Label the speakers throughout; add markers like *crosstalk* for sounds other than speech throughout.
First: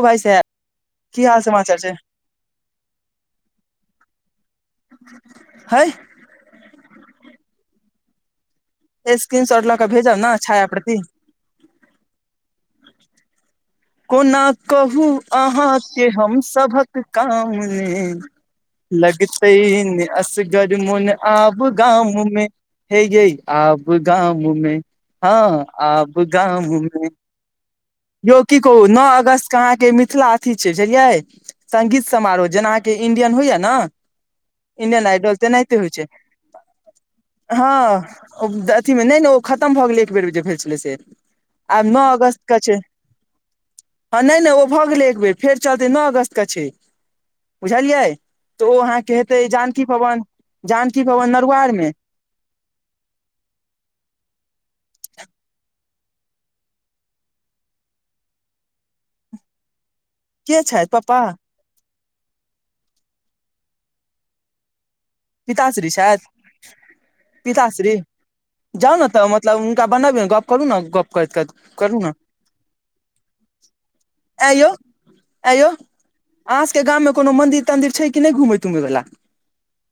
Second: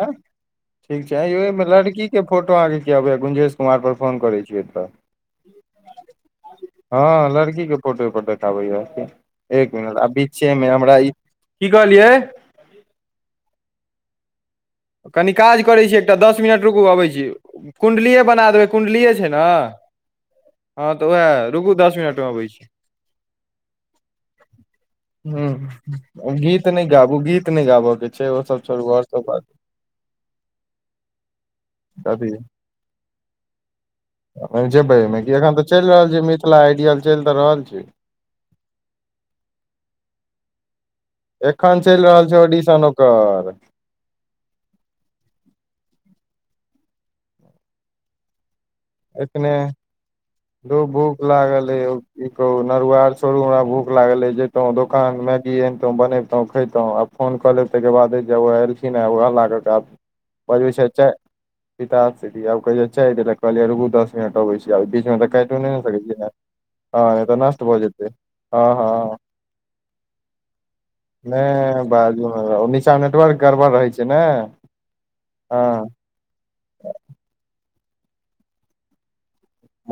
Speaker 1: हँ
Speaker 2: भाइ साहेब
Speaker 1: ठीक छै
Speaker 2: की
Speaker 1: आंय
Speaker 2: हाल
Speaker 1: यौ एहिमे
Speaker 2: समाचार छै
Speaker 1: लड़की फोटो अहाँकेँ के किया आबै य गुंजेश कुमार पर फोन करे छियै तऽ
Speaker 2: हय
Speaker 1: हँ लड़की के फोटोपो देखाबै ह
Speaker 2: स्क्रीन शॉट
Speaker 1: एक
Speaker 2: लऽ के
Speaker 1: मिनट आ
Speaker 2: भेजब ने छाया
Speaker 1: बीचेमे हमरा
Speaker 2: प्रति
Speaker 1: ई की कहलियै
Speaker 2: कोना कहू
Speaker 1: कनि काज करै छी
Speaker 2: अहाँके
Speaker 1: एकटा दस मिनट रुकू
Speaker 2: हमसभक
Speaker 1: अबै छी
Speaker 2: काममे
Speaker 1: कुण्डलिए बना देबै कुण्डलिए छै ने
Speaker 2: लगतै नै असगर
Speaker 1: हँ तऽ
Speaker 2: मन
Speaker 1: उएह
Speaker 2: आब
Speaker 1: रुकू दस मिनट मे
Speaker 2: गाँवमे
Speaker 1: अबै छी
Speaker 2: हे यै आब गाममे हँ आब
Speaker 1: ह गीत नहि
Speaker 2: गाममे
Speaker 1: गाबू गीत नहि गाबय के छै
Speaker 2: यौ
Speaker 1: ओ
Speaker 2: की
Speaker 1: सब
Speaker 2: कहू
Speaker 1: छोड़ू आओर
Speaker 2: नओ
Speaker 1: सब बात
Speaker 2: अगस्तके अहाँके मिथिला अथी छै बुझलियै संगीत
Speaker 1: अथी
Speaker 2: समारोह जेना अहाँके इण्डियन होइए न
Speaker 1: जेबै एहिमे कि एखन तऽ चलि रहल छै मिथिला आइडियल चलि तऽ रहल छै
Speaker 2: ओ अथीमे नहि नहि ओ खत्म भऽ गेलै एक बेर भेल छलै से
Speaker 1: एखन
Speaker 2: आब
Speaker 1: चलि
Speaker 2: नओ
Speaker 1: रहल छै
Speaker 2: अगस्त के
Speaker 1: ऑडिशन ओकर
Speaker 2: हँ नहि नहि ओ भऽ गेलै एक बेर फेर चलते नओ अगस्त के छै बुझलियै तऽ ओ अहाँ के हेतै
Speaker 1: एखने
Speaker 2: जानकी भवन
Speaker 1: धौ
Speaker 2: जानकी
Speaker 1: भूख
Speaker 2: भवन
Speaker 1: लागल
Speaker 2: नरुआर
Speaker 1: अइ
Speaker 2: मे
Speaker 1: यौ की कहु नरुआर छोरू हमरा भूख लागल जैतो दोकान मैगी अनतोँ बनेबतोँ खैंतो आब फोन कऽ लेब ताहिके बादे जब ओह एलखिन हँ उएह लाबत
Speaker 2: के छथि पप्पा
Speaker 1: आध *unintelligible* कहलियै रूकु दस मिनट अबै छै आ बीचमे तऽ काटि नहि
Speaker 2: पिताश्री
Speaker 1: सकैत छी
Speaker 2: छथि
Speaker 1: नहि तऽ नष्ट भऽ
Speaker 2: पिताश्री
Speaker 1: जेतै हँ
Speaker 2: जाउ ने
Speaker 1: हँ
Speaker 2: तऽ मतलब हुनका बनाबी ने गप करु ने गप करैत करैत करु ने
Speaker 1: चा नेटवर्क गड़बड़ रहैत छै ने
Speaker 2: आंय
Speaker 1: हँ
Speaker 2: यौ अहाँ सबके गामं कोनो मदिर तंदिर छै कि नहि घूमै तूमै वला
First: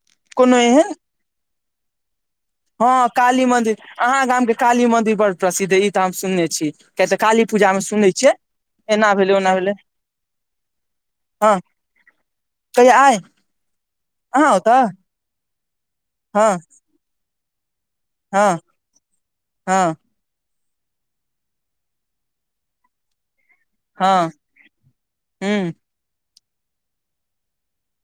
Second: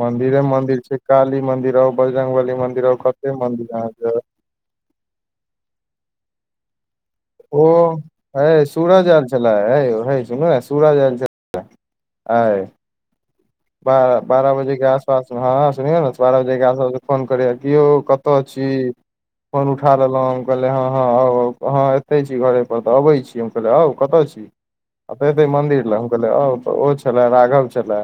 Speaker 1: मंदिरे
Speaker 2: कोनो
Speaker 1: मंदिर
Speaker 2: एहन
Speaker 1: छै काली मंदिर ह बजरंग बली मंदिर आ
Speaker 2: हँ
Speaker 1: कते
Speaker 2: काली
Speaker 1: मंदिर अहाँके
Speaker 2: अहाँ गाम के काली मदिर बड़ प्रसिद्ध हय ई तऽ हम सुनने छी कियातऽ काली
Speaker 1: ओ
Speaker 2: पूजामे सुनै छियै
Speaker 1: है सूरज
Speaker 2: एना
Speaker 1: आयल
Speaker 2: भेलै
Speaker 1: छले
Speaker 2: ओना भेलै
Speaker 1: है यौ है सुनू ने सूरज आयल छल
Speaker 2: हँ
Speaker 1: आय
Speaker 2: कहिया आय
Speaker 1: बारह बारह बजे के आसपास मे हँ सुनियौ ने बारह बजे
Speaker 2: हँ
Speaker 1: के आसपास फोन करिय कि यौ कतऽ
Speaker 2: हँ
Speaker 1: छी फोन उठा
Speaker 2: हँ
Speaker 1: लेलौ कहलै हँ हँउ अहाँ एतै छी घरे पर तऽ अबै छी हम कहलै आउ
Speaker 2: हँ
Speaker 1: कतऽ छी एऽ एतै
Speaker 2: हूँ
Speaker 1: मन्दिर लए हम कहलियै आउ तऽ ओ छलै राघव छलै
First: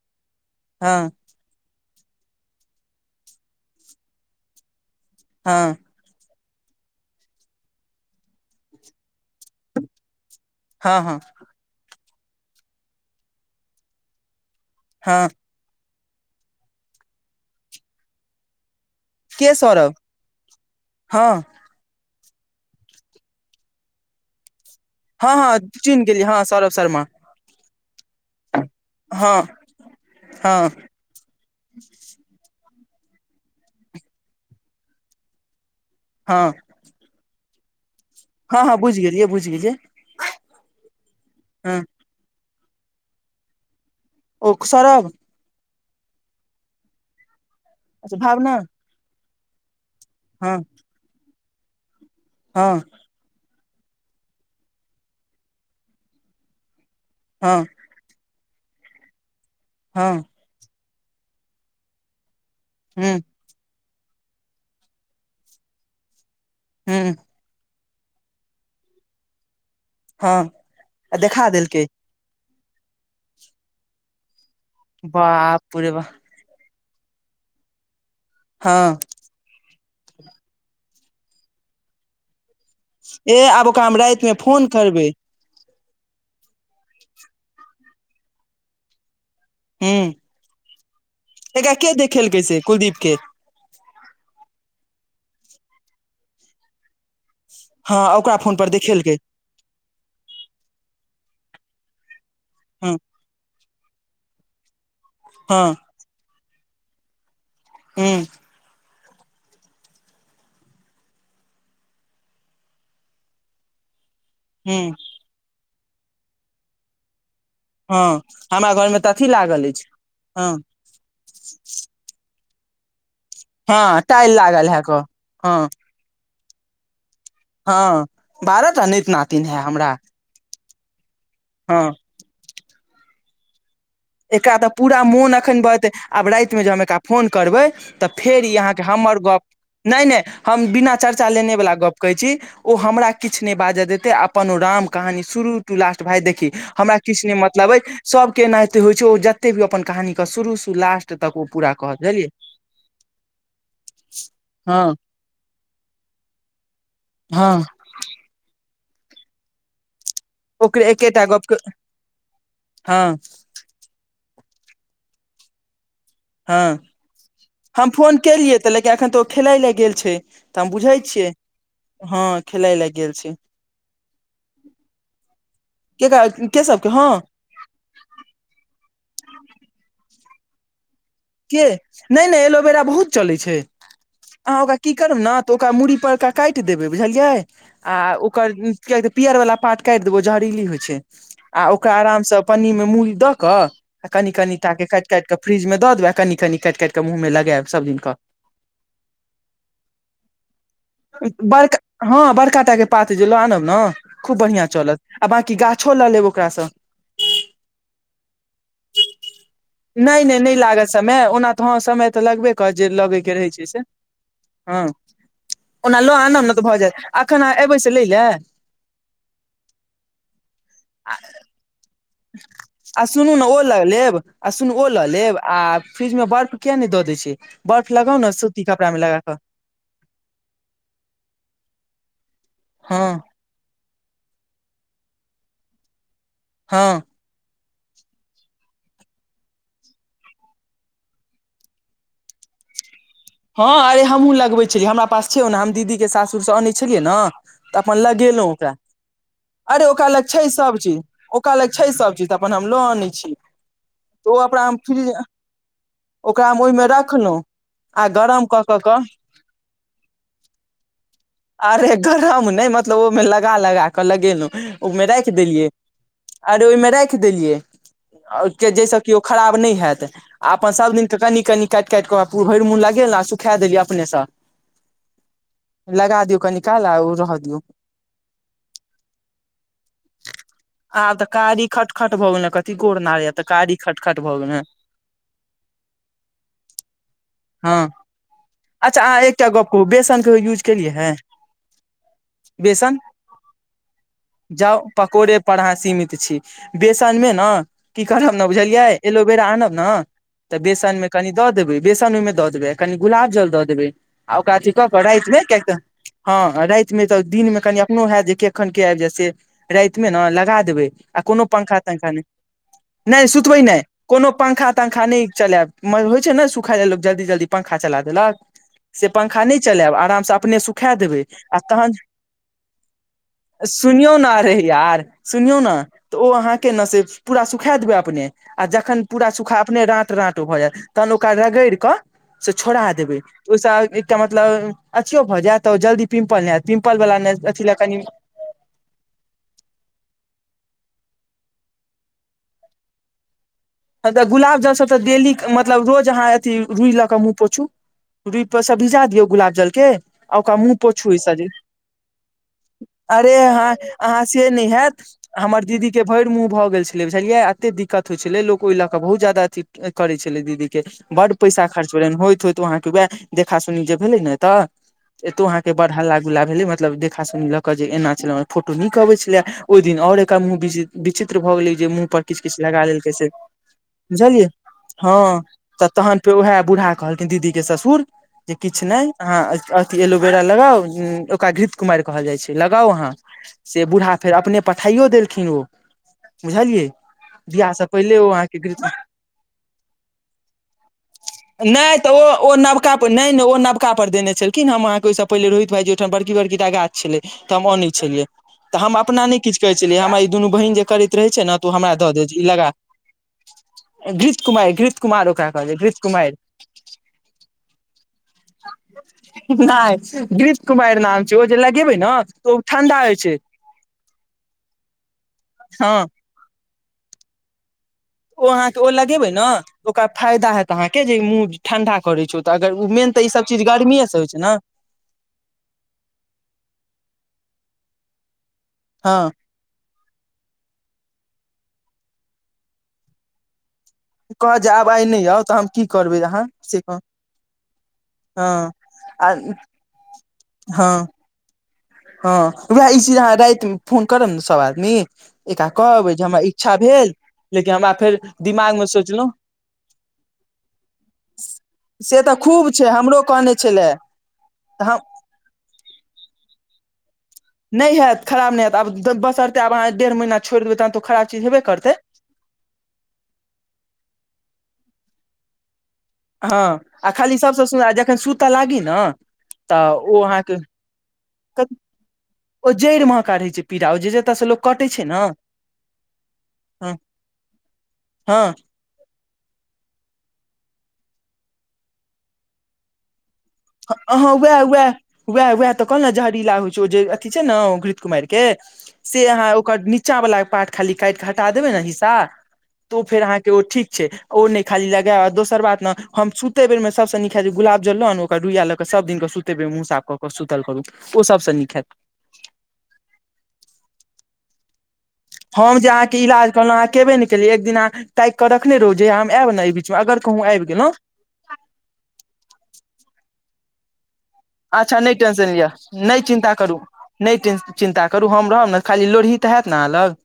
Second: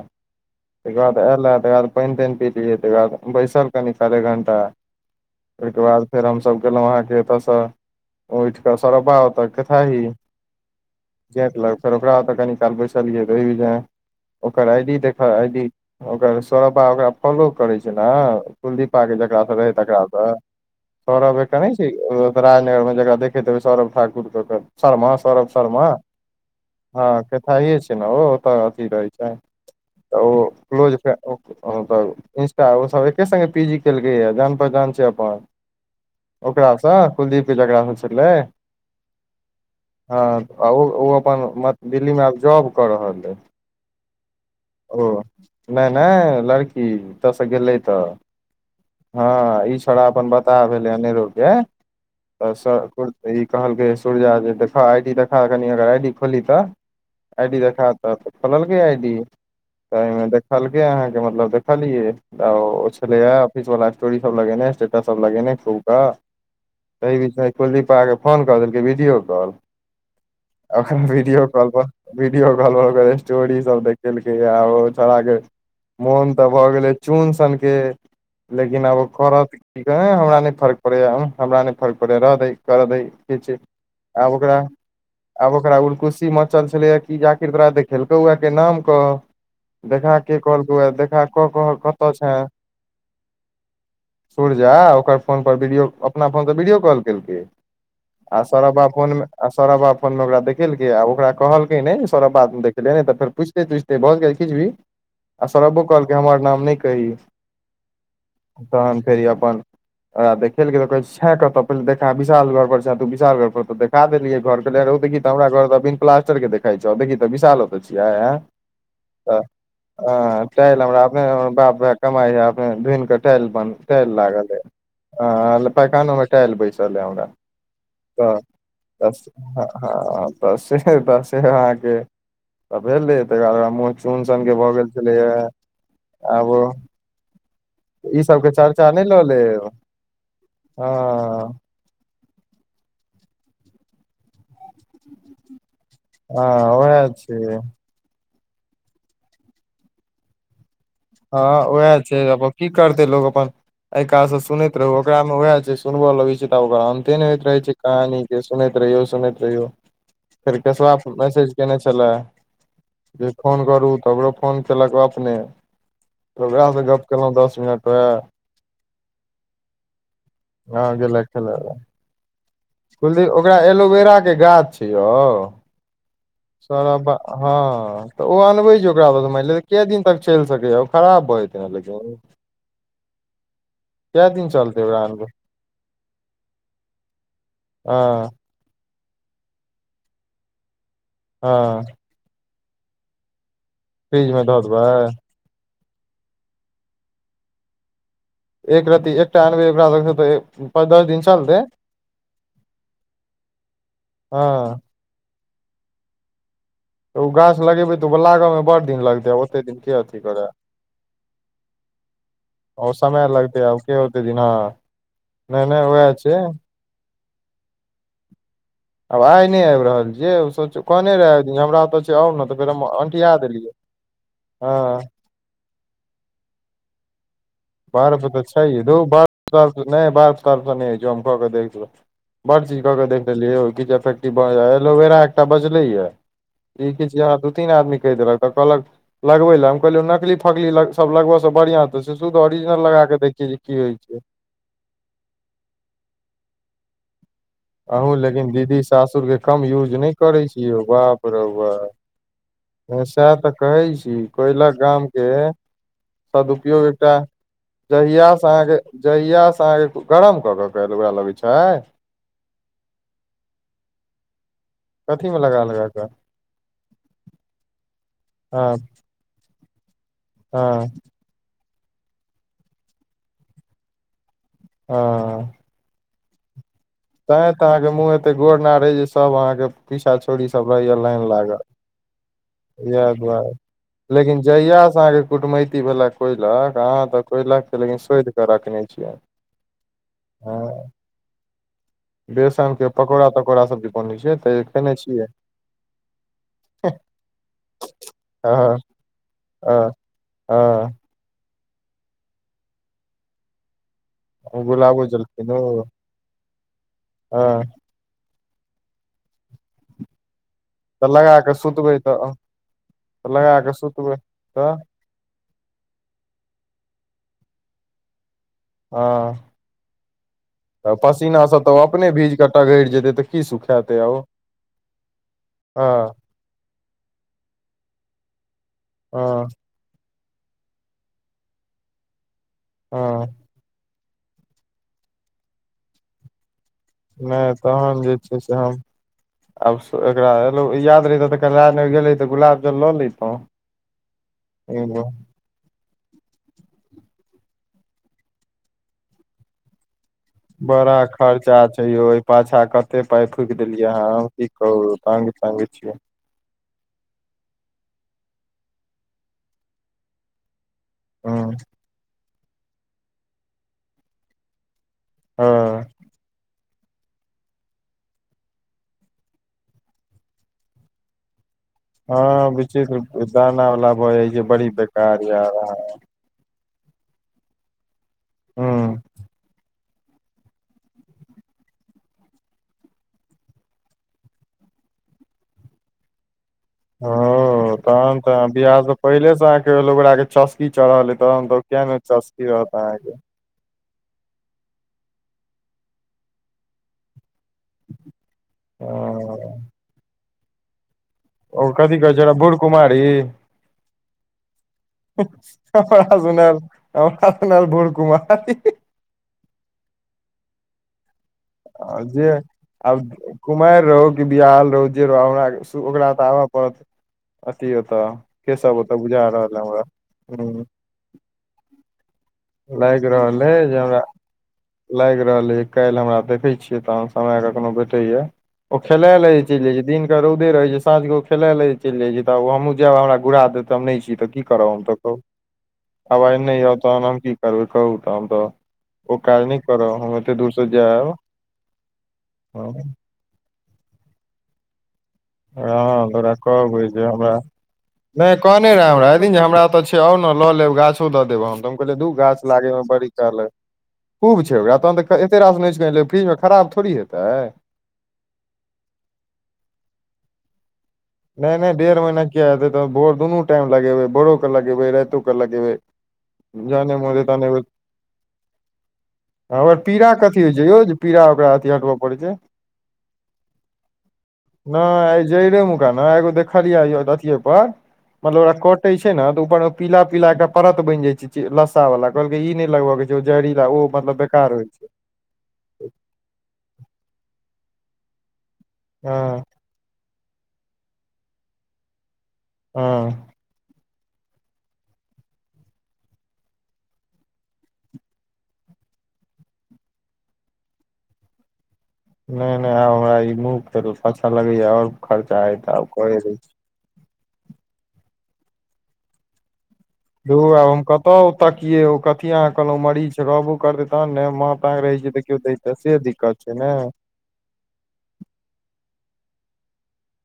Speaker 1: तकर
Speaker 2: हँ
Speaker 1: बाद आयलए तकर बाद पानि तानि पीलियै तकर बाद बैसल कनि सारे घण्टा
Speaker 2: हँ
Speaker 1: तैहिके बाद फेर हमसभ गेलहुँ अहाँके एतऽसँ उठिकऽ सरपा ओतऽ केथाही
Speaker 2: हँ हँ
Speaker 1: जटलक फेर ओकरा अतऽ कनि काल बैसलियैहि बज ओकर आई डी
Speaker 2: हँ
Speaker 1: देखाउ आई डी ओकर सोरपा ओकरा फॉलो करै छै ना कुलदीपा के जेकरा ओतऽ रहे तकराँ
Speaker 2: हँ
Speaker 1: सौरव कहै राजनगर मे जकरा देखैत जेबै सौरभ ठाकुरके ओकर शर्मा
Speaker 2: हँ
Speaker 1: सौरभ
Speaker 2: हँ
Speaker 1: शर्मा
Speaker 2: चिन्ह गेलियै हँ सौरभ शर्मा
Speaker 1: हँ केथाहिए छैय नऽ ओ ओतऽ अथी रहै छै
Speaker 2: हँ
Speaker 1: तऽ ओ
Speaker 2: हँ
Speaker 1: क्लोज फे इंस्टा ओ सब एके संगे पीजी केलकैए जान पहचान छैय अपन
Speaker 2: हँ
Speaker 1: ओकरास कुलदीप के झगड़ा
Speaker 2: हँ हँ बुइझ गेलियै बुइझ गेलियै
Speaker 1: हँ उ उ अपन
Speaker 2: हँ
Speaker 1: दिल्लीमे आब जॉब कऽ रहल हें
Speaker 2: ओ
Speaker 1: ओ
Speaker 2: सौरभ
Speaker 1: नइ नइ लड़की ओत से गेलै तऽ
Speaker 2: अच्छा आउ न
Speaker 1: हँ ई छोड़ा अपन बताह भेलै अनेरो के तऽ
Speaker 2: हँ
Speaker 1: तऽ ई कहलकै सूर्या जे देखऽ आइ डी देखा कनि अगर आइ डी खोलही तऽ आइ डी
Speaker 2: हँ
Speaker 1: देखा तऽ खोललकै आइडी तऽ
Speaker 2: हँ
Speaker 1: एहिमे देखलकै अहाँके मतलब देखलियै ओ छलै
Speaker 2: हूँ
Speaker 1: आब वला स्टोरी सब लगे स्टेटस सब लगेने खूब
Speaker 2: हूँ
Speaker 1: कऽ कुलदीपा के फोन कऽ देलकै वीडियो कॉल
Speaker 2: हँ
Speaker 1: ओखन
Speaker 2: आ
Speaker 1: वीडियो
Speaker 2: देखा
Speaker 1: कॉल पर
Speaker 2: देलकै
Speaker 1: वीडियो कॉल पर स्टोरी सब देखेलकै आ ओ छड़ा के
Speaker 2: बाप रे बाह
Speaker 1: मोन तऽ भऽ गेले चोन सन के लेकिन
Speaker 2: हँ
Speaker 1: आब करत की की कह हमरा नइ फर्क पड़ैय हमरा नइ फर्क पड़ैए रह दैही करऽ दै
Speaker 2: ए
Speaker 1: किछु
Speaker 2: आब ओकरा हम राति मे
Speaker 1: आब ओकरा
Speaker 2: फोन करबै
Speaker 1: आब ओकरा उल्कुस्सी मचल छलैए कि जाकिर तोरा देखेलकौ उएहके नाम कऽ
Speaker 2: हूँ
Speaker 1: देखा के कहलकौ या देखा क
Speaker 2: एकरा के
Speaker 1: कतऽ छै
Speaker 2: देखेलकै से कुलदीप के
Speaker 1: सूरजा ओकर फोनपर वीडिओ अपना फोनसँ वीडियो कॉल केलकै
Speaker 2: हँ ओकरा
Speaker 1: आ
Speaker 2: फोन पर
Speaker 1: सौरब्बा फौन
Speaker 2: देखेलकै
Speaker 1: में आ सौरबा फौन में ओकरा देखेलकै आ ओकरा कहलकै नैय सौरब्बा मे देखले
Speaker 2: हँ
Speaker 1: न फेर पुछ तुझते भ गेल किछु भी आ
Speaker 2: हँ
Speaker 1: सौरभो कहलक हमर नाम नहि कही
Speaker 2: हू
Speaker 1: तहन कहियौ अपन रा देखेलिय तऽ कहे छे कत पल देखा विशाल घर पर छ तू विशाल घर पर तऽ देखा देलियै घर के ले
Speaker 2: हूँ
Speaker 1: रह देखी त *inaudible* हमरा घर तऽ प्लासटर के देखाइ छौ देखही त विशाल ओतऽ छियै
Speaker 2: हँ
Speaker 1: एं
Speaker 2: हमरा घरमे
Speaker 1: तऽ चाह हमरा अपने बाप भाय कमाइ ह अपने धुनि कऽ टेल बन
Speaker 2: हँ
Speaker 1: टैल
Speaker 2: टाइल
Speaker 1: लागल
Speaker 2: है क हँ
Speaker 1: हे पैकानो में टायल बैसल हे हमरा
Speaker 2: हँ
Speaker 1: ह ह
Speaker 2: बारह टा
Speaker 1: *inaudible*
Speaker 2: नाति नातिन है हमरा
Speaker 1: तऽ से तऽ से अह
Speaker 2: हँ
Speaker 1: के भेले तकर बाद चून सन के
Speaker 2: एकरा तऽ
Speaker 1: भऽ गेल
Speaker 2: पूरा
Speaker 1: छलैये
Speaker 2: मोन एखन बतै आब रातिमे जेँ हम एकरा फोन करबै तऽ फेर
Speaker 1: सबके
Speaker 2: ई अहाँके
Speaker 1: चर्चा नहि
Speaker 2: हमर
Speaker 1: लऽ
Speaker 2: गप
Speaker 1: लेब
Speaker 2: नहि नहि हम बिना चर्चा लेने
Speaker 1: हँ
Speaker 2: वला गप कहै छी ओ हमरा किछु नहि बाजऽ देतै आ अपन ओ राम कहानी शुरू टू लास्ट भााय देखी
Speaker 1: हँ
Speaker 2: हमरा
Speaker 1: उएह
Speaker 2: किछु नहि
Speaker 1: छै
Speaker 2: मतलब अ सब के एनाहिते होइ छै जते भी अपन कहानी शुरू शऽ लास्ट तक
Speaker 1: हँ
Speaker 2: ओ पूरा
Speaker 1: उएह
Speaker 2: कहत
Speaker 1: छै
Speaker 2: बुझलियै
Speaker 1: अपन की करतै लोकोग अपन एहि कास से सुनैत रहू
Speaker 2: हँ
Speaker 1: ओकरा मे वएह छैय सुनबल लगी छै त ओकरा अन्ते ने होइत
Speaker 2: हँ
Speaker 1: रहे छैय कहानी के सुनैत रहियो सुनैत रहियौ फर
Speaker 2: ओकरे
Speaker 1: कसो
Speaker 2: एकेटा
Speaker 1: मैसेज
Speaker 2: गप
Speaker 1: केने छलला
Speaker 2: हँ
Speaker 1: फोन करू तकरो फोन केलक अपने तऽ ओकरा
Speaker 2: हँ
Speaker 1: से गप केलहुं दस मिनट
Speaker 2: हम
Speaker 1: वएह
Speaker 2: फोन केलियै तऽ लेकिन एखन तऽ ओ खेलय लए गेल छै तऽ हम
Speaker 1: ह
Speaker 2: बुझै
Speaker 1: ग ल
Speaker 2: छियै
Speaker 1: छल लै
Speaker 2: हँ खेलइ लागि
Speaker 1: कुलदीप ओकरा एलोवेरा के गाछ छै यौ
Speaker 2: के के सबके
Speaker 1: सारा बा
Speaker 2: हँ
Speaker 1: हँ तऽ ओ अनबे छै ओकरा ब मान ले के दिन तक चलि सकै या ओ खराब भऽ जेतै ने
Speaker 2: के
Speaker 1: लेकिन
Speaker 2: नहि नहि एलोवेरा बहुत चलै छै
Speaker 1: कए दिन
Speaker 2: अहाँ ओकरा
Speaker 1: चलतै
Speaker 2: की करू
Speaker 1: अनबै
Speaker 2: ने तऽ ओकरा मूड़ी परक काइट देबै बुझलियै आ
Speaker 1: हँ
Speaker 2: ओकर कआतै पीियर वला पारट काटि देबौ जहरीली होइ छै
Speaker 1: हँ
Speaker 2: आ ओकरा आरामसँ पन्नी में मूरी दऽ कऽ कनि
Speaker 1: फ्रिज मे धऽ
Speaker 2: कनिटा के काइट
Speaker 1: देबै
Speaker 2: काइट के फ्रिजमे दऽ देबै कनि कटि काटि कऽ मुँहमेगायब सभदिन कऽ
Speaker 1: एक रति एकटा अनबै ओकरा तऽ पाँच दस दिन चलतै
Speaker 2: बड़का हँ बरकातगेत पात जे ल आनब ने खूब
Speaker 1: हँ
Speaker 2: बढ़िआँ चलत आ बकी गाछो लऽ लेब ओकरासँ
Speaker 1: तऽ ओ गाछ लगेबै तऽ ओ लागऽमे बड् दिन लगतै ओतेक दिन के अथी
Speaker 2: नहि नहि
Speaker 1: करय
Speaker 2: लागत समय नहि ओना तऽ हँ समय तऽ लगबे कर जे
Speaker 1: ओ समय
Speaker 2: लगैके रहै
Speaker 1: लगतै
Speaker 2: छै
Speaker 1: आब
Speaker 2: से
Speaker 1: के ओते दिन
Speaker 2: हँ
Speaker 1: नहि नहि उह
Speaker 2: ओना
Speaker 1: अ
Speaker 2: लऽ
Speaker 1: छै
Speaker 2: आनब ने तऽ भऽ जायत अखन अ एबै से लै लए
Speaker 1: आब आइ नहि आबि रहल जे सोच कने रह हमरा ओ
Speaker 2: आ सुनू ने ओ लऽ लेब आ सुनू
Speaker 1: हँ
Speaker 2: ओ लऽ लेब आ फ्रिज मे बर्फ किया नहि दऽ दय छै बर्फ लगाउ ने सूती कपड़ा मे लगाकऽ
Speaker 1: ब के देख ब चीज क के
Speaker 2: हँ
Speaker 1: देखौ एलोवेरा एकटा बजले या ई
Speaker 2: हँ
Speaker 1: तीन आदमी क देलकल लगे ल कह नकली फकली लगबे से बढ़िया ओरिजनाल लगाकेै
Speaker 2: हँ अरे हमहूँ लगबै छलियै हमरा पास छियौ ने हम दीदीे सासुर से अनै छलियै ने तऽ अपन
Speaker 1: अहूँ
Speaker 2: लगेलहुँ
Speaker 1: लेकिन
Speaker 2: ओकरा
Speaker 1: दीदी सासुरके कम
Speaker 2: अरे
Speaker 1: यूज
Speaker 2: ओकरा
Speaker 1: नहि
Speaker 2: लग
Speaker 1: करै
Speaker 2: छै
Speaker 1: छिय
Speaker 2: सभ
Speaker 1: यौ
Speaker 2: चीज
Speaker 1: बाप रौ
Speaker 2: ओकरा लग छै सभ चीज तऽ अपन हम लऽ
Speaker 1: बाप
Speaker 2: अनै
Speaker 1: सएह
Speaker 2: छी
Speaker 1: तऽ कहै छी
Speaker 2: तऽ ओ ओकरा
Speaker 1: कोयला
Speaker 2: हम फ्रिज
Speaker 1: गामके
Speaker 2: ओकरा हम
Speaker 1: सदुपयोग
Speaker 2: ओहिमे
Speaker 1: एकटा
Speaker 2: रखलहुँ आ गरम
Speaker 1: जहियासँ
Speaker 2: कऽ कऽ
Speaker 1: अहाँके
Speaker 2: के
Speaker 1: जहियासँ अहाँके गरम कऽ कऽ काल ओकरा लगैत छै
Speaker 2: अरे गरम नहि मतलब ओहिमे लगा लगा कऽ लगेलहुँ ओहिमे
Speaker 1: कथी
Speaker 2: राखि
Speaker 1: मे लगा
Speaker 2: देलियै
Speaker 1: लगा कऽ
Speaker 2: अरे ओहिमे राखि देलियै
Speaker 1: हँ
Speaker 2: जाहिसँ कि ओ खराब नहि हैत आ अपन
Speaker 1: हँ
Speaker 2: सभ दिननके कनि कनि काटि काटि कऽ हरि मन लागे ने आ सुखा देेलियै अपनेसँ
Speaker 1: ह
Speaker 2: लगा दियऔ कनि काल आउ
Speaker 1: तैं तऽ अहाँके मुँह एते गोड़ना रहे जे सब अहाँके पीछा छोड़री सब रहैया
Speaker 2: आब तऽ
Speaker 1: लाइन लागल
Speaker 2: कारी खटखट भ गेल ने की गोड़ नारे तऽाड़ी खटखट भऽ गेल
Speaker 1: जहियास से अहाँके कुटमैती भेला कोयलक अहाँ तऽ कोयलक के
Speaker 2: हँ
Speaker 1: लेकिन शोध के रखने
Speaker 2: अच्छा
Speaker 1: छियै
Speaker 2: अहाँ एकटा गप कहू बेसनके यूज
Speaker 1: हँ
Speaker 2: केलियै है
Speaker 1: के
Speaker 2: बेसन
Speaker 1: पकौड़ा तकौड़ा सब जे बनै छै तऽ
Speaker 2: जाउ
Speaker 1: खेने छियै
Speaker 2: पकौड़े पर अहाँ सीमित छी बेसनमे ने की करब ने
Speaker 1: हँ
Speaker 2: बुझलियै एलोवेरा आनब न
Speaker 1: हँ हँ
Speaker 2: कनि दऽ देबै बेसन ओहिमे दऽ देबै कनि गुलाब जल दऽ देबै आ काथिक
Speaker 1: गुलाबो
Speaker 2: करा ऐत ने
Speaker 1: जलखिन
Speaker 2: क
Speaker 1: ओ
Speaker 2: हँ राति मे तऽ दिन में
Speaker 1: हँ
Speaker 2: कनिखनो हयत जे केखन के आबि जाय से राति मे ने लगा देबे
Speaker 1: तऽ
Speaker 2: आ
Speaker 1: लगा
Speaker 2: कोनो
Speaker 1: कऽ
Speaker 2: पंखा
Speaker 1: सुतबै
Speaker 2: तंखा नहि
Speaker 1: तऽ
Speaker 2: नहि
Speaker 1: लगा
Speaker 2: सुतबै
Speaker 1: कऽ
Speaker 2: नहि
Speaker 1: सुतबै
Speaker 2: कोनो पंखा
Speaker 1: तऽ
Speaker 2: तंखा नहि चलयब मन होइ छै ने सुखालो लोक जल्दी जल्दी पंखा चला देलक से
Speaker 1: हँ
Speaker 2: पंखा नहि चलायब आरामसँ अपने
Speaker 1: तऽ
Speaker 2: सुखा देबै
Speaker 1: पसीना
Speaker 2: आ
Speaker 1: सब तऽ
Speaker 2: तहन
Speaker 1: अपने भीज कऽ टघरि जेतै तऽ की सुखेतै आ
Speaker 2: सुनियौ
Speaker 1: ओ
Speaker 2: ने करे यार सुनियौ ने
Speaker 1: हँ
Speaker 2: तऽ ओ अहाँके ने से पूरा सुखा देबए अपने आ जखन पूरा
Speaker 1: हँ
Speaker 2: सूखा अपने राँट राँट भऽ जायत तखन ओकरा रगड़ि कऽ से छोड़ा देबै
Speaker 1: हँ
Speaker 2: ओसभ एकटा मतलब अथियो भऽ जायत जल्दी पिम्पल नहि हयत पिम्पल वाला अथी लए कनि
Speaker 1: अचच्ाँ आब एकराो याद रहहित तऽा गेलै तऽ गुलाब जल लऽ लेतहुँ
Speaker 2: तऽ गुलाब जल तऽ ेली मतलब रोज अहाँ अथी रुइ लऽ कऽ मुँह पोछु रुइ पर से भिजा दियौ गुलाब जल के आ ओकरा मुह
Speaker 1: बड़ा
Speaker 2: पोछुइ सजे
Speaker 1: खर्चा छै यौ ओहि पाछा कते पाइ
Speaker 2: अरे
Speaker 1: फूकि देलियै
Speaker 2: अहाँ
Speaker 1: हम की
Speaker 2: से नहि
Speaker 1: कहू
Speaker 2: हैत
Speaker 1: तंग
Speaker 2: हमर
Speaker 1: तंग
Speaker 2: दीदी
Speaker 1: छियै
Speaker 2: के भरि मुंह भऽ गेल छै े छलियै एते दिक्कत होइ छलै लोक ओहि लऽ कऽ बहुत जादा अथी करै छलै दीदी के बड
Speaker 1: हूँ
Speaker 2: पैसा खर्च होलै होइत होइत वहाँके वएह देखा सुनी जे भेले ने तऽ एतो अहाँके
Speaker 1: हँ
Speaker 2: बड़ हल्ला गुला भेलै मतलब देख खासुनी लऽ कऽ जे एना छल फोटो नीक अबैत छलै ओहि दिन आओर एकर मूवी विचित्र भऽ गेलै जे मुँह पर किछु किछु लगा लेलकै से
Speaker 1: खना वला भ जाय छै
Speaker 2: बुझलियै
Speaker 1: बड़ी बेकार
Speaker 2: हँ
Speaker 1: य
Speaker 2: तऽ तहन फेर उएह बूढ़ा कहलखिन दीदी के ससुर जे किछु
Speaker 1: हूँ
Speaker 2: नहि अहाँ अथी एलोवेरा लगाउ ओकरा घृत कुमारि कहल जाइ छै लगाउ अहाँ से बूढ़ा फेर अपने पठाइयो देलखिन ओ बुझलियै बियाह से पहिलो य
Speaker 1: बिहा से पहिले से के चस्की चढ़ल हे तहन त किया ने
Speaker 2: नहि तऽ ओ
Speaker 1: चस्की
Speaker 2: ओ
Speaker 1: रहत
Speaker 2: नवका
Speaker 1: अहाँ
Speaker 2: पर
Speaker 1: के
Speaker 2: नहि ओ नबका पर देने छलिन हम अहाँकेँ ओहि से पहिले रोहित भाईजी ओहिठाम बड़ी बड़कीटा गाछ छलैया छलै तऽ हम अन छलियै तऽ हम अपना नहि किछु कहै छलियै हमरा ई दुनू बहिन जे करैत रहै छै ने त उ हमरा दऽ दै छै ई लगा
Speaker 1: अरे
Speaker 2: घृीत कुमार घृीत कुमार ओकरा कहल
Speaker 1: हमरा
Speaker 2: जाय छै
Speaker 1: सुनायल हमरा सुनायल भूर कुमारी
Speaker 2: घिरित कुमारि नहि घिरित कुमारि नाम छै ओ जे लगेबै न
Speaker 1: जे
Speaker 2: तऽ ओ ठंडा
Speaker 1: आब
Speaker 2: रहैछै
Speaker 1: कुमारि रहु कि बियाहल रहु जे रहु हमरा
Speaker 2: हँ
Speaker 1: ओकरा तऽ आबय पड़त अथी ओतऽ
Speaker 2: ओ अहाँके
Speaker 1: केशव
Speaker 2: ओ
Speaker 1: ओतऽ बुझा रहल हमरा ह
Speaker 2: के जे मुह ठंडा करै छौ तऽ अगर ओ
Speaker 1: लागि
Speaker 2: मेन तऽ
Speaker 1: रहल
Speaker 2: ईसभ
Speaker 1: हे
Speaker 2: चीज
Speaker 1: जे हमरा
Speaker 2: गर्मीए से होइ छै ने
Speaker 1: लागि रहल अ काल्हि हमरा देखैत छियै तहन समय कखनो भेटैया ओ खेलाय ल
Speaker 2: हँ
Speaker 1: चलि जाय छै दिन के रौदे रहे छै साँझक खेलाय ले चलि जाय छै त हमहुँ जायब हमरा घुरा दे त हम छी तऽ की
Speaker 2: कहत
Speaker 1: कर
Speaker 2: जे आब आइ
Speaker 1: त
Speaker 2: नहि आउ तऽ हम की करबै
Speaker 1: आवाज
Speaker 2: अहाँ
Speaker 1: नहि आ
Speaker 2: से
Speaker 1: त
Speaker 2: कह
Speaker 1: न की कहू तऽ हम तऽ
Speaker 2: हँ
Speaker 1: ओ
Speaker 2: आ
Speaker 1: काज नहि करब हम एते दूर से
Speaker 2: हँ
Speaker 1: जाब
Speaker 2: हँ उएह ई चीज अहाँ राति फोन करब ने सब आदमी
Speaker 1: ह
Speaker 2: एकरा कहबै जे
Speaker 1: तोरा
Speaker 2: हमरा इच्छा
Speaker 1: कहबै जे
Speaker 2: भेल
Speaker 1: हमरा
Speaker 2: लेकिन हमरा फेर
Speaker 1: नहि कहने
Speaker 2: दिमागमे
Speaker 1: रहे हमरा एक
Speaker 2: सोचलहुँ
Speaker 1: दिन जे हमरा आउ ने लऽ लेब गाछो द देब हम कहलिय दू
Speaker 2: से तऽ
Speaker 1: गाछ
Speaker 2: खूब
Speaker 1: लाके मे
Speaker 2: छै
Speaker 1: बड़ी
Speaker 2: हमरो
Speaker 1: काल
Speaker 2: कहने छले
Speaker 1: खूब छै ओकरा तहन तऽ एतेक रास नहि छै ल फ्रिजमे खराब थोड़ी हेतै
Speaker 2: नहि हयैत खराब नहि हैत आब बसरते आब अहाँ डेढ़ महीना छोड़ि देबै तहन तऽ खराब चीज
Speaker 1: नहि
Speaker 2: हेबे
Speaker 1: नहि
Speaker 2: करतै
Speaker 1: डेढ़ महिना किए हेतै तऽ भोर दुनू टाइम लगेबै भोरोके लगेबै रातियोकेँ लगेबै
Speaker 2: हँ
Speaker 1: जहने
Speaker 2: आ
Speaker 1: मोन हेतै
Speaker 2: खाली सभसँ सुन जखन सुता लागी ने
Speaker 1: र
Speaker 2: तऽ
Speaker 1: पीरा
Speaker 2: ओ
Speaker 1: कथी
Speaker 2: अहाँके
Speaker 1: होइत छै यौ जे पीरा ओकरा अथी हटबय पड़ैत छै
Speaker 2: ओ जड़ि महका रहै छै पीरा ओ जे जतयसँ लोक
Speaker 1: नहि
Speaker 2: कटै छै
Speaker 1: आइ
Speaker 2: ने
Speaker 1: जड़े मुका एगो देखलिय
Speaker 2: हँ
Speaker 1: अथीये पर
Speaker 2: हँ
Speaker 1: कटे छै ने तऽ ऊर पीला पीलाके परत बनि जाय छै लस्सा वाला कहलक ई नहि लगब के छै जहड़ीला ओ मतलब बेकार होइ छै
Speaker 2: वएह उएह तऽ कहल ने जहरीला होय छै ओ जे अथी छै ने घृत कुमारि के से
Speaker 1: हँ
Speaker 2: अहाँ नीचा बला पाठ काटि के हटा देबेन
Speaker 1: हँ
Speaker 2: ओ ठीक छै ओ नहि खाली लगायब दोसर बात ने हम सुते बेर मे सबसँ नीक हा जे गुलाब जलन ओ रुइआ लऽ कऽ सभ दिनके सुतेबै मुँह साफ कऽ कऽ सुतल करू ओ सभसँ नीक हैत
Speaker 1: नहि नहि आब हमरा ई मुहल अचछा लगैया आओर खर्चा हेत
Speaker 2: हम जे
Speaker 1: आब
Speaker 2: अहाँके
Speaker 1: करे दै
Speaker 2: इलाज कहलहुँ अहाँ केबे नहि केलियै एक दिन अहाँ ताकिकऽ रखने रहौ जे हम आयब ने बीचमे अगर कहूँ
Speaker 1: दुर
Speaker 2: आबि
Speaker 1: आब हम
Speaker 2: गेलहुँ
Speaker 1: कतऽ ओतऽ ये कथी अहाँ कहलहुँ मरीज रहबो करतै तहन ने
Speaker 2: अच्छा
Speaker 1: मऽ
Speaker 2: नहि टेंशन लिअ
Speaker 1: से
Speaker 2: नहि
Speaker 1: दिक्कत
Speaker 2: चिन्ता
Speaker 1: छै ने
Speaker 2: करू नहि चिन्ता करू हम रहब ने खाली लोढ़ी तऽ हयैत ने अहाँ लग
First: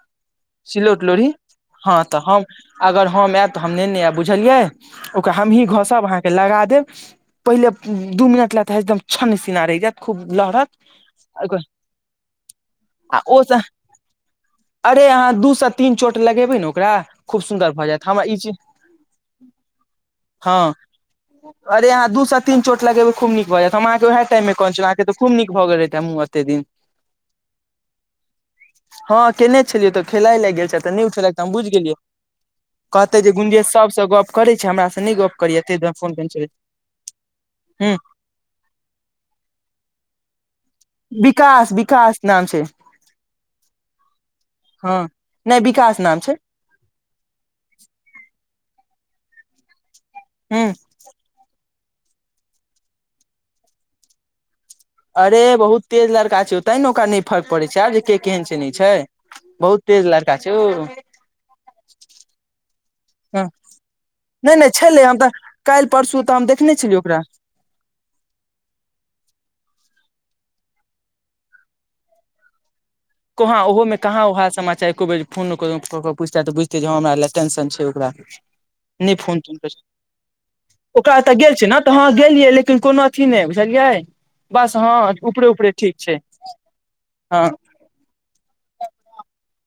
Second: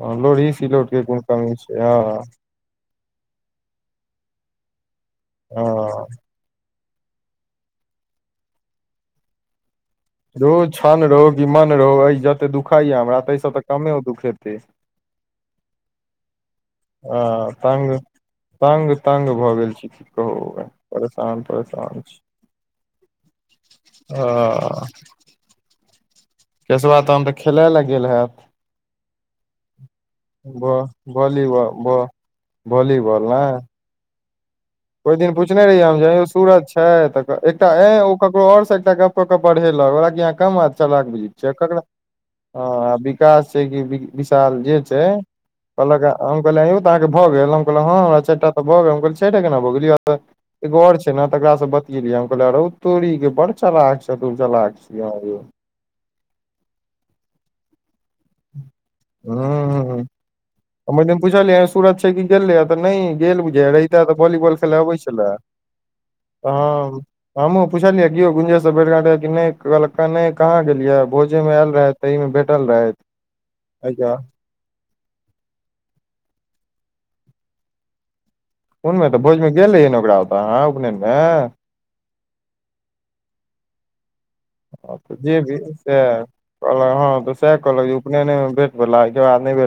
Speaker 1: हँ लोढी सिलोट
Speaker 2: सिलौट
Speaker 1: कोन
Speaker 2: लोढ़ी
Speaker 1: कमी हो छै
Speaker 2: हँ तऽ हम अगर हम आयब तऽ हम नेने आयब बुझलियै ओकरा हमही घसब
Speaker 1: हँ
Speaker 2: अहाँके लगा देब पहिले दू मिनट लेता है एकदम छन सीना रहै जात
Speaker 1: रो छन रहौ किमन रहौ एहि जते दुखइया हमरा
Speaker 2: आ ओ
Speaker 1: ताहिसँ
Speaker 2: से
Speaker 1: तऽ कमे दुख हेतै
Speaker 2: अरे अहाँ दू से तीन चोट लगेबे ने ओकरा
Speaker 1: ह
Speaker 2: खूब सुन्दर
Speaker 1: तग
Speaker 2: भऽ जायत हमरा ई चीज
Speaker 1: ताग तंग भऽ गेल छी की
Speaker 2: हँ
Speaker 1: कहू परेशान
Speaker 2: अरे
Speaker 1: परेशान
Speaker 2: यहा
Speaker 1: छी
Speaker 2: दू सॅं तीन चोट लगेबे खूब नीक भऽ जैत हम अहाँ के उहे टाइम मे कहि
Speaker 1: हँ
Speaker 2: छलु खुब निक है गेल रहता मुंह अते निक
Speaker 1: केशवा तहन तऽ खेलाय लए गेल हैत
Speaker 2: हँ केयने छलियै तो खेला लए गेल
Speaker 1: ब
Speaker 2: छै तऽ नहि उठेलक तऽ हम बुझ
Speaker 1: वॉलीबॉल ब
Speaker 2: कहते
Speaker 1: वॉलीबॉल
Speaker 2: जे
Speaker 1: ने
Speaker 2: गुंजेश सबसँ गप करै छै हमरा
Speaker 1: ओहि दिन पुछने रहियै हम जे यौ सूरज छै तऽ एकटा
Speaker 2: हूँ
Speaker 1: ककरो ओरसँ एकटा गप कऽ केऽ बढ़ेलक ओक कि अहाँ कम अऽ चल बुझित छिय
Speaker 2: विकास
Speaker 1: करा
Speaker 2: विकास नाम छै
Speaker 1: हॅं विकास छै कि विशाल जे
Speaker 2: हँ
Speaker 1: छै
Speaker 2: नहि विकास
Speaker 1: कहलक
Speaker 2: नाम छै
Speaker 1: हम कहल यो भऽ गेल हम कहलू हॅं चारिटा तऽ भ गेल केना भऽ गेल
Speaker 2: हूँ
Speaker 1: एोओर तकरा से बतियेलि हम कहले रो तोरी के बड़ चालाक चतुर चलाक छियह
Speaker 2: अरे
Speaker 1: यौ
Speaker 2: बहुत तेज लड़का छै ओते ने ओकरा नहि फर्क पड़ै छै आर जे के केहन छै नहि छै बहुत तेज लड़का छैयो
Speaker 1: म त पुछलियै सूरत छै कि गेल रहे तऽ नहि गेल
Speaker 2: ह
Speaker 1: बुझे रहिताे तऽ
Speaker 2: नहि
Speaker 1: वॉलीबॉल
Speaker 2: नहि
Speaker 1: खेलय अबै
Speaker 2: छलै हम
Speaker 1: छलए
Speaker 2: तऽ काल्हि परसू तऽ हम देखने छलियै ओकरा
Speaker 1: पूछलियै कि ओ गुंजा सब भेट रहे किी नहि कहलक नहि कहाँ गेलिये भोजे मे आयल रहे त ई मे भेटल रहे
Speaker 2: कहाँ ओहोमें कहाँ वहाँ समाचार एको बेर फोन पुछते तऽ बुझतै जे हँ हमरा लए टेंशन छै ओकरा
Speaker 1: कोनमे
Speaker 2: नहि
Speaker 1: तऽ
Speaker 2: फोन
Speaker 1: भोजमे
Speaker 2: तोन कर
Speaker 1: गेल रहहि ने ओकरा ओ तऽहाँ
Speaker 2: ओकरा
Speaker 1: उपनयनमे
Speaker 2: एतऽ गेल छै ने तऽ हाँ गेलियै लेकिन कोनो अथी नहि बुझलियै बस हँ
Speaker 1: जे
Speaker 2: ऊपरे
Speaker 1: भी
Speaker 2: ऊपरे
Speaker 1: से
Speaker 2: ठीक छै
Speaker 1: कहलक हँ तऽ सएह कहलक उपनेने भेट बला एहिके बाद नहिे भेट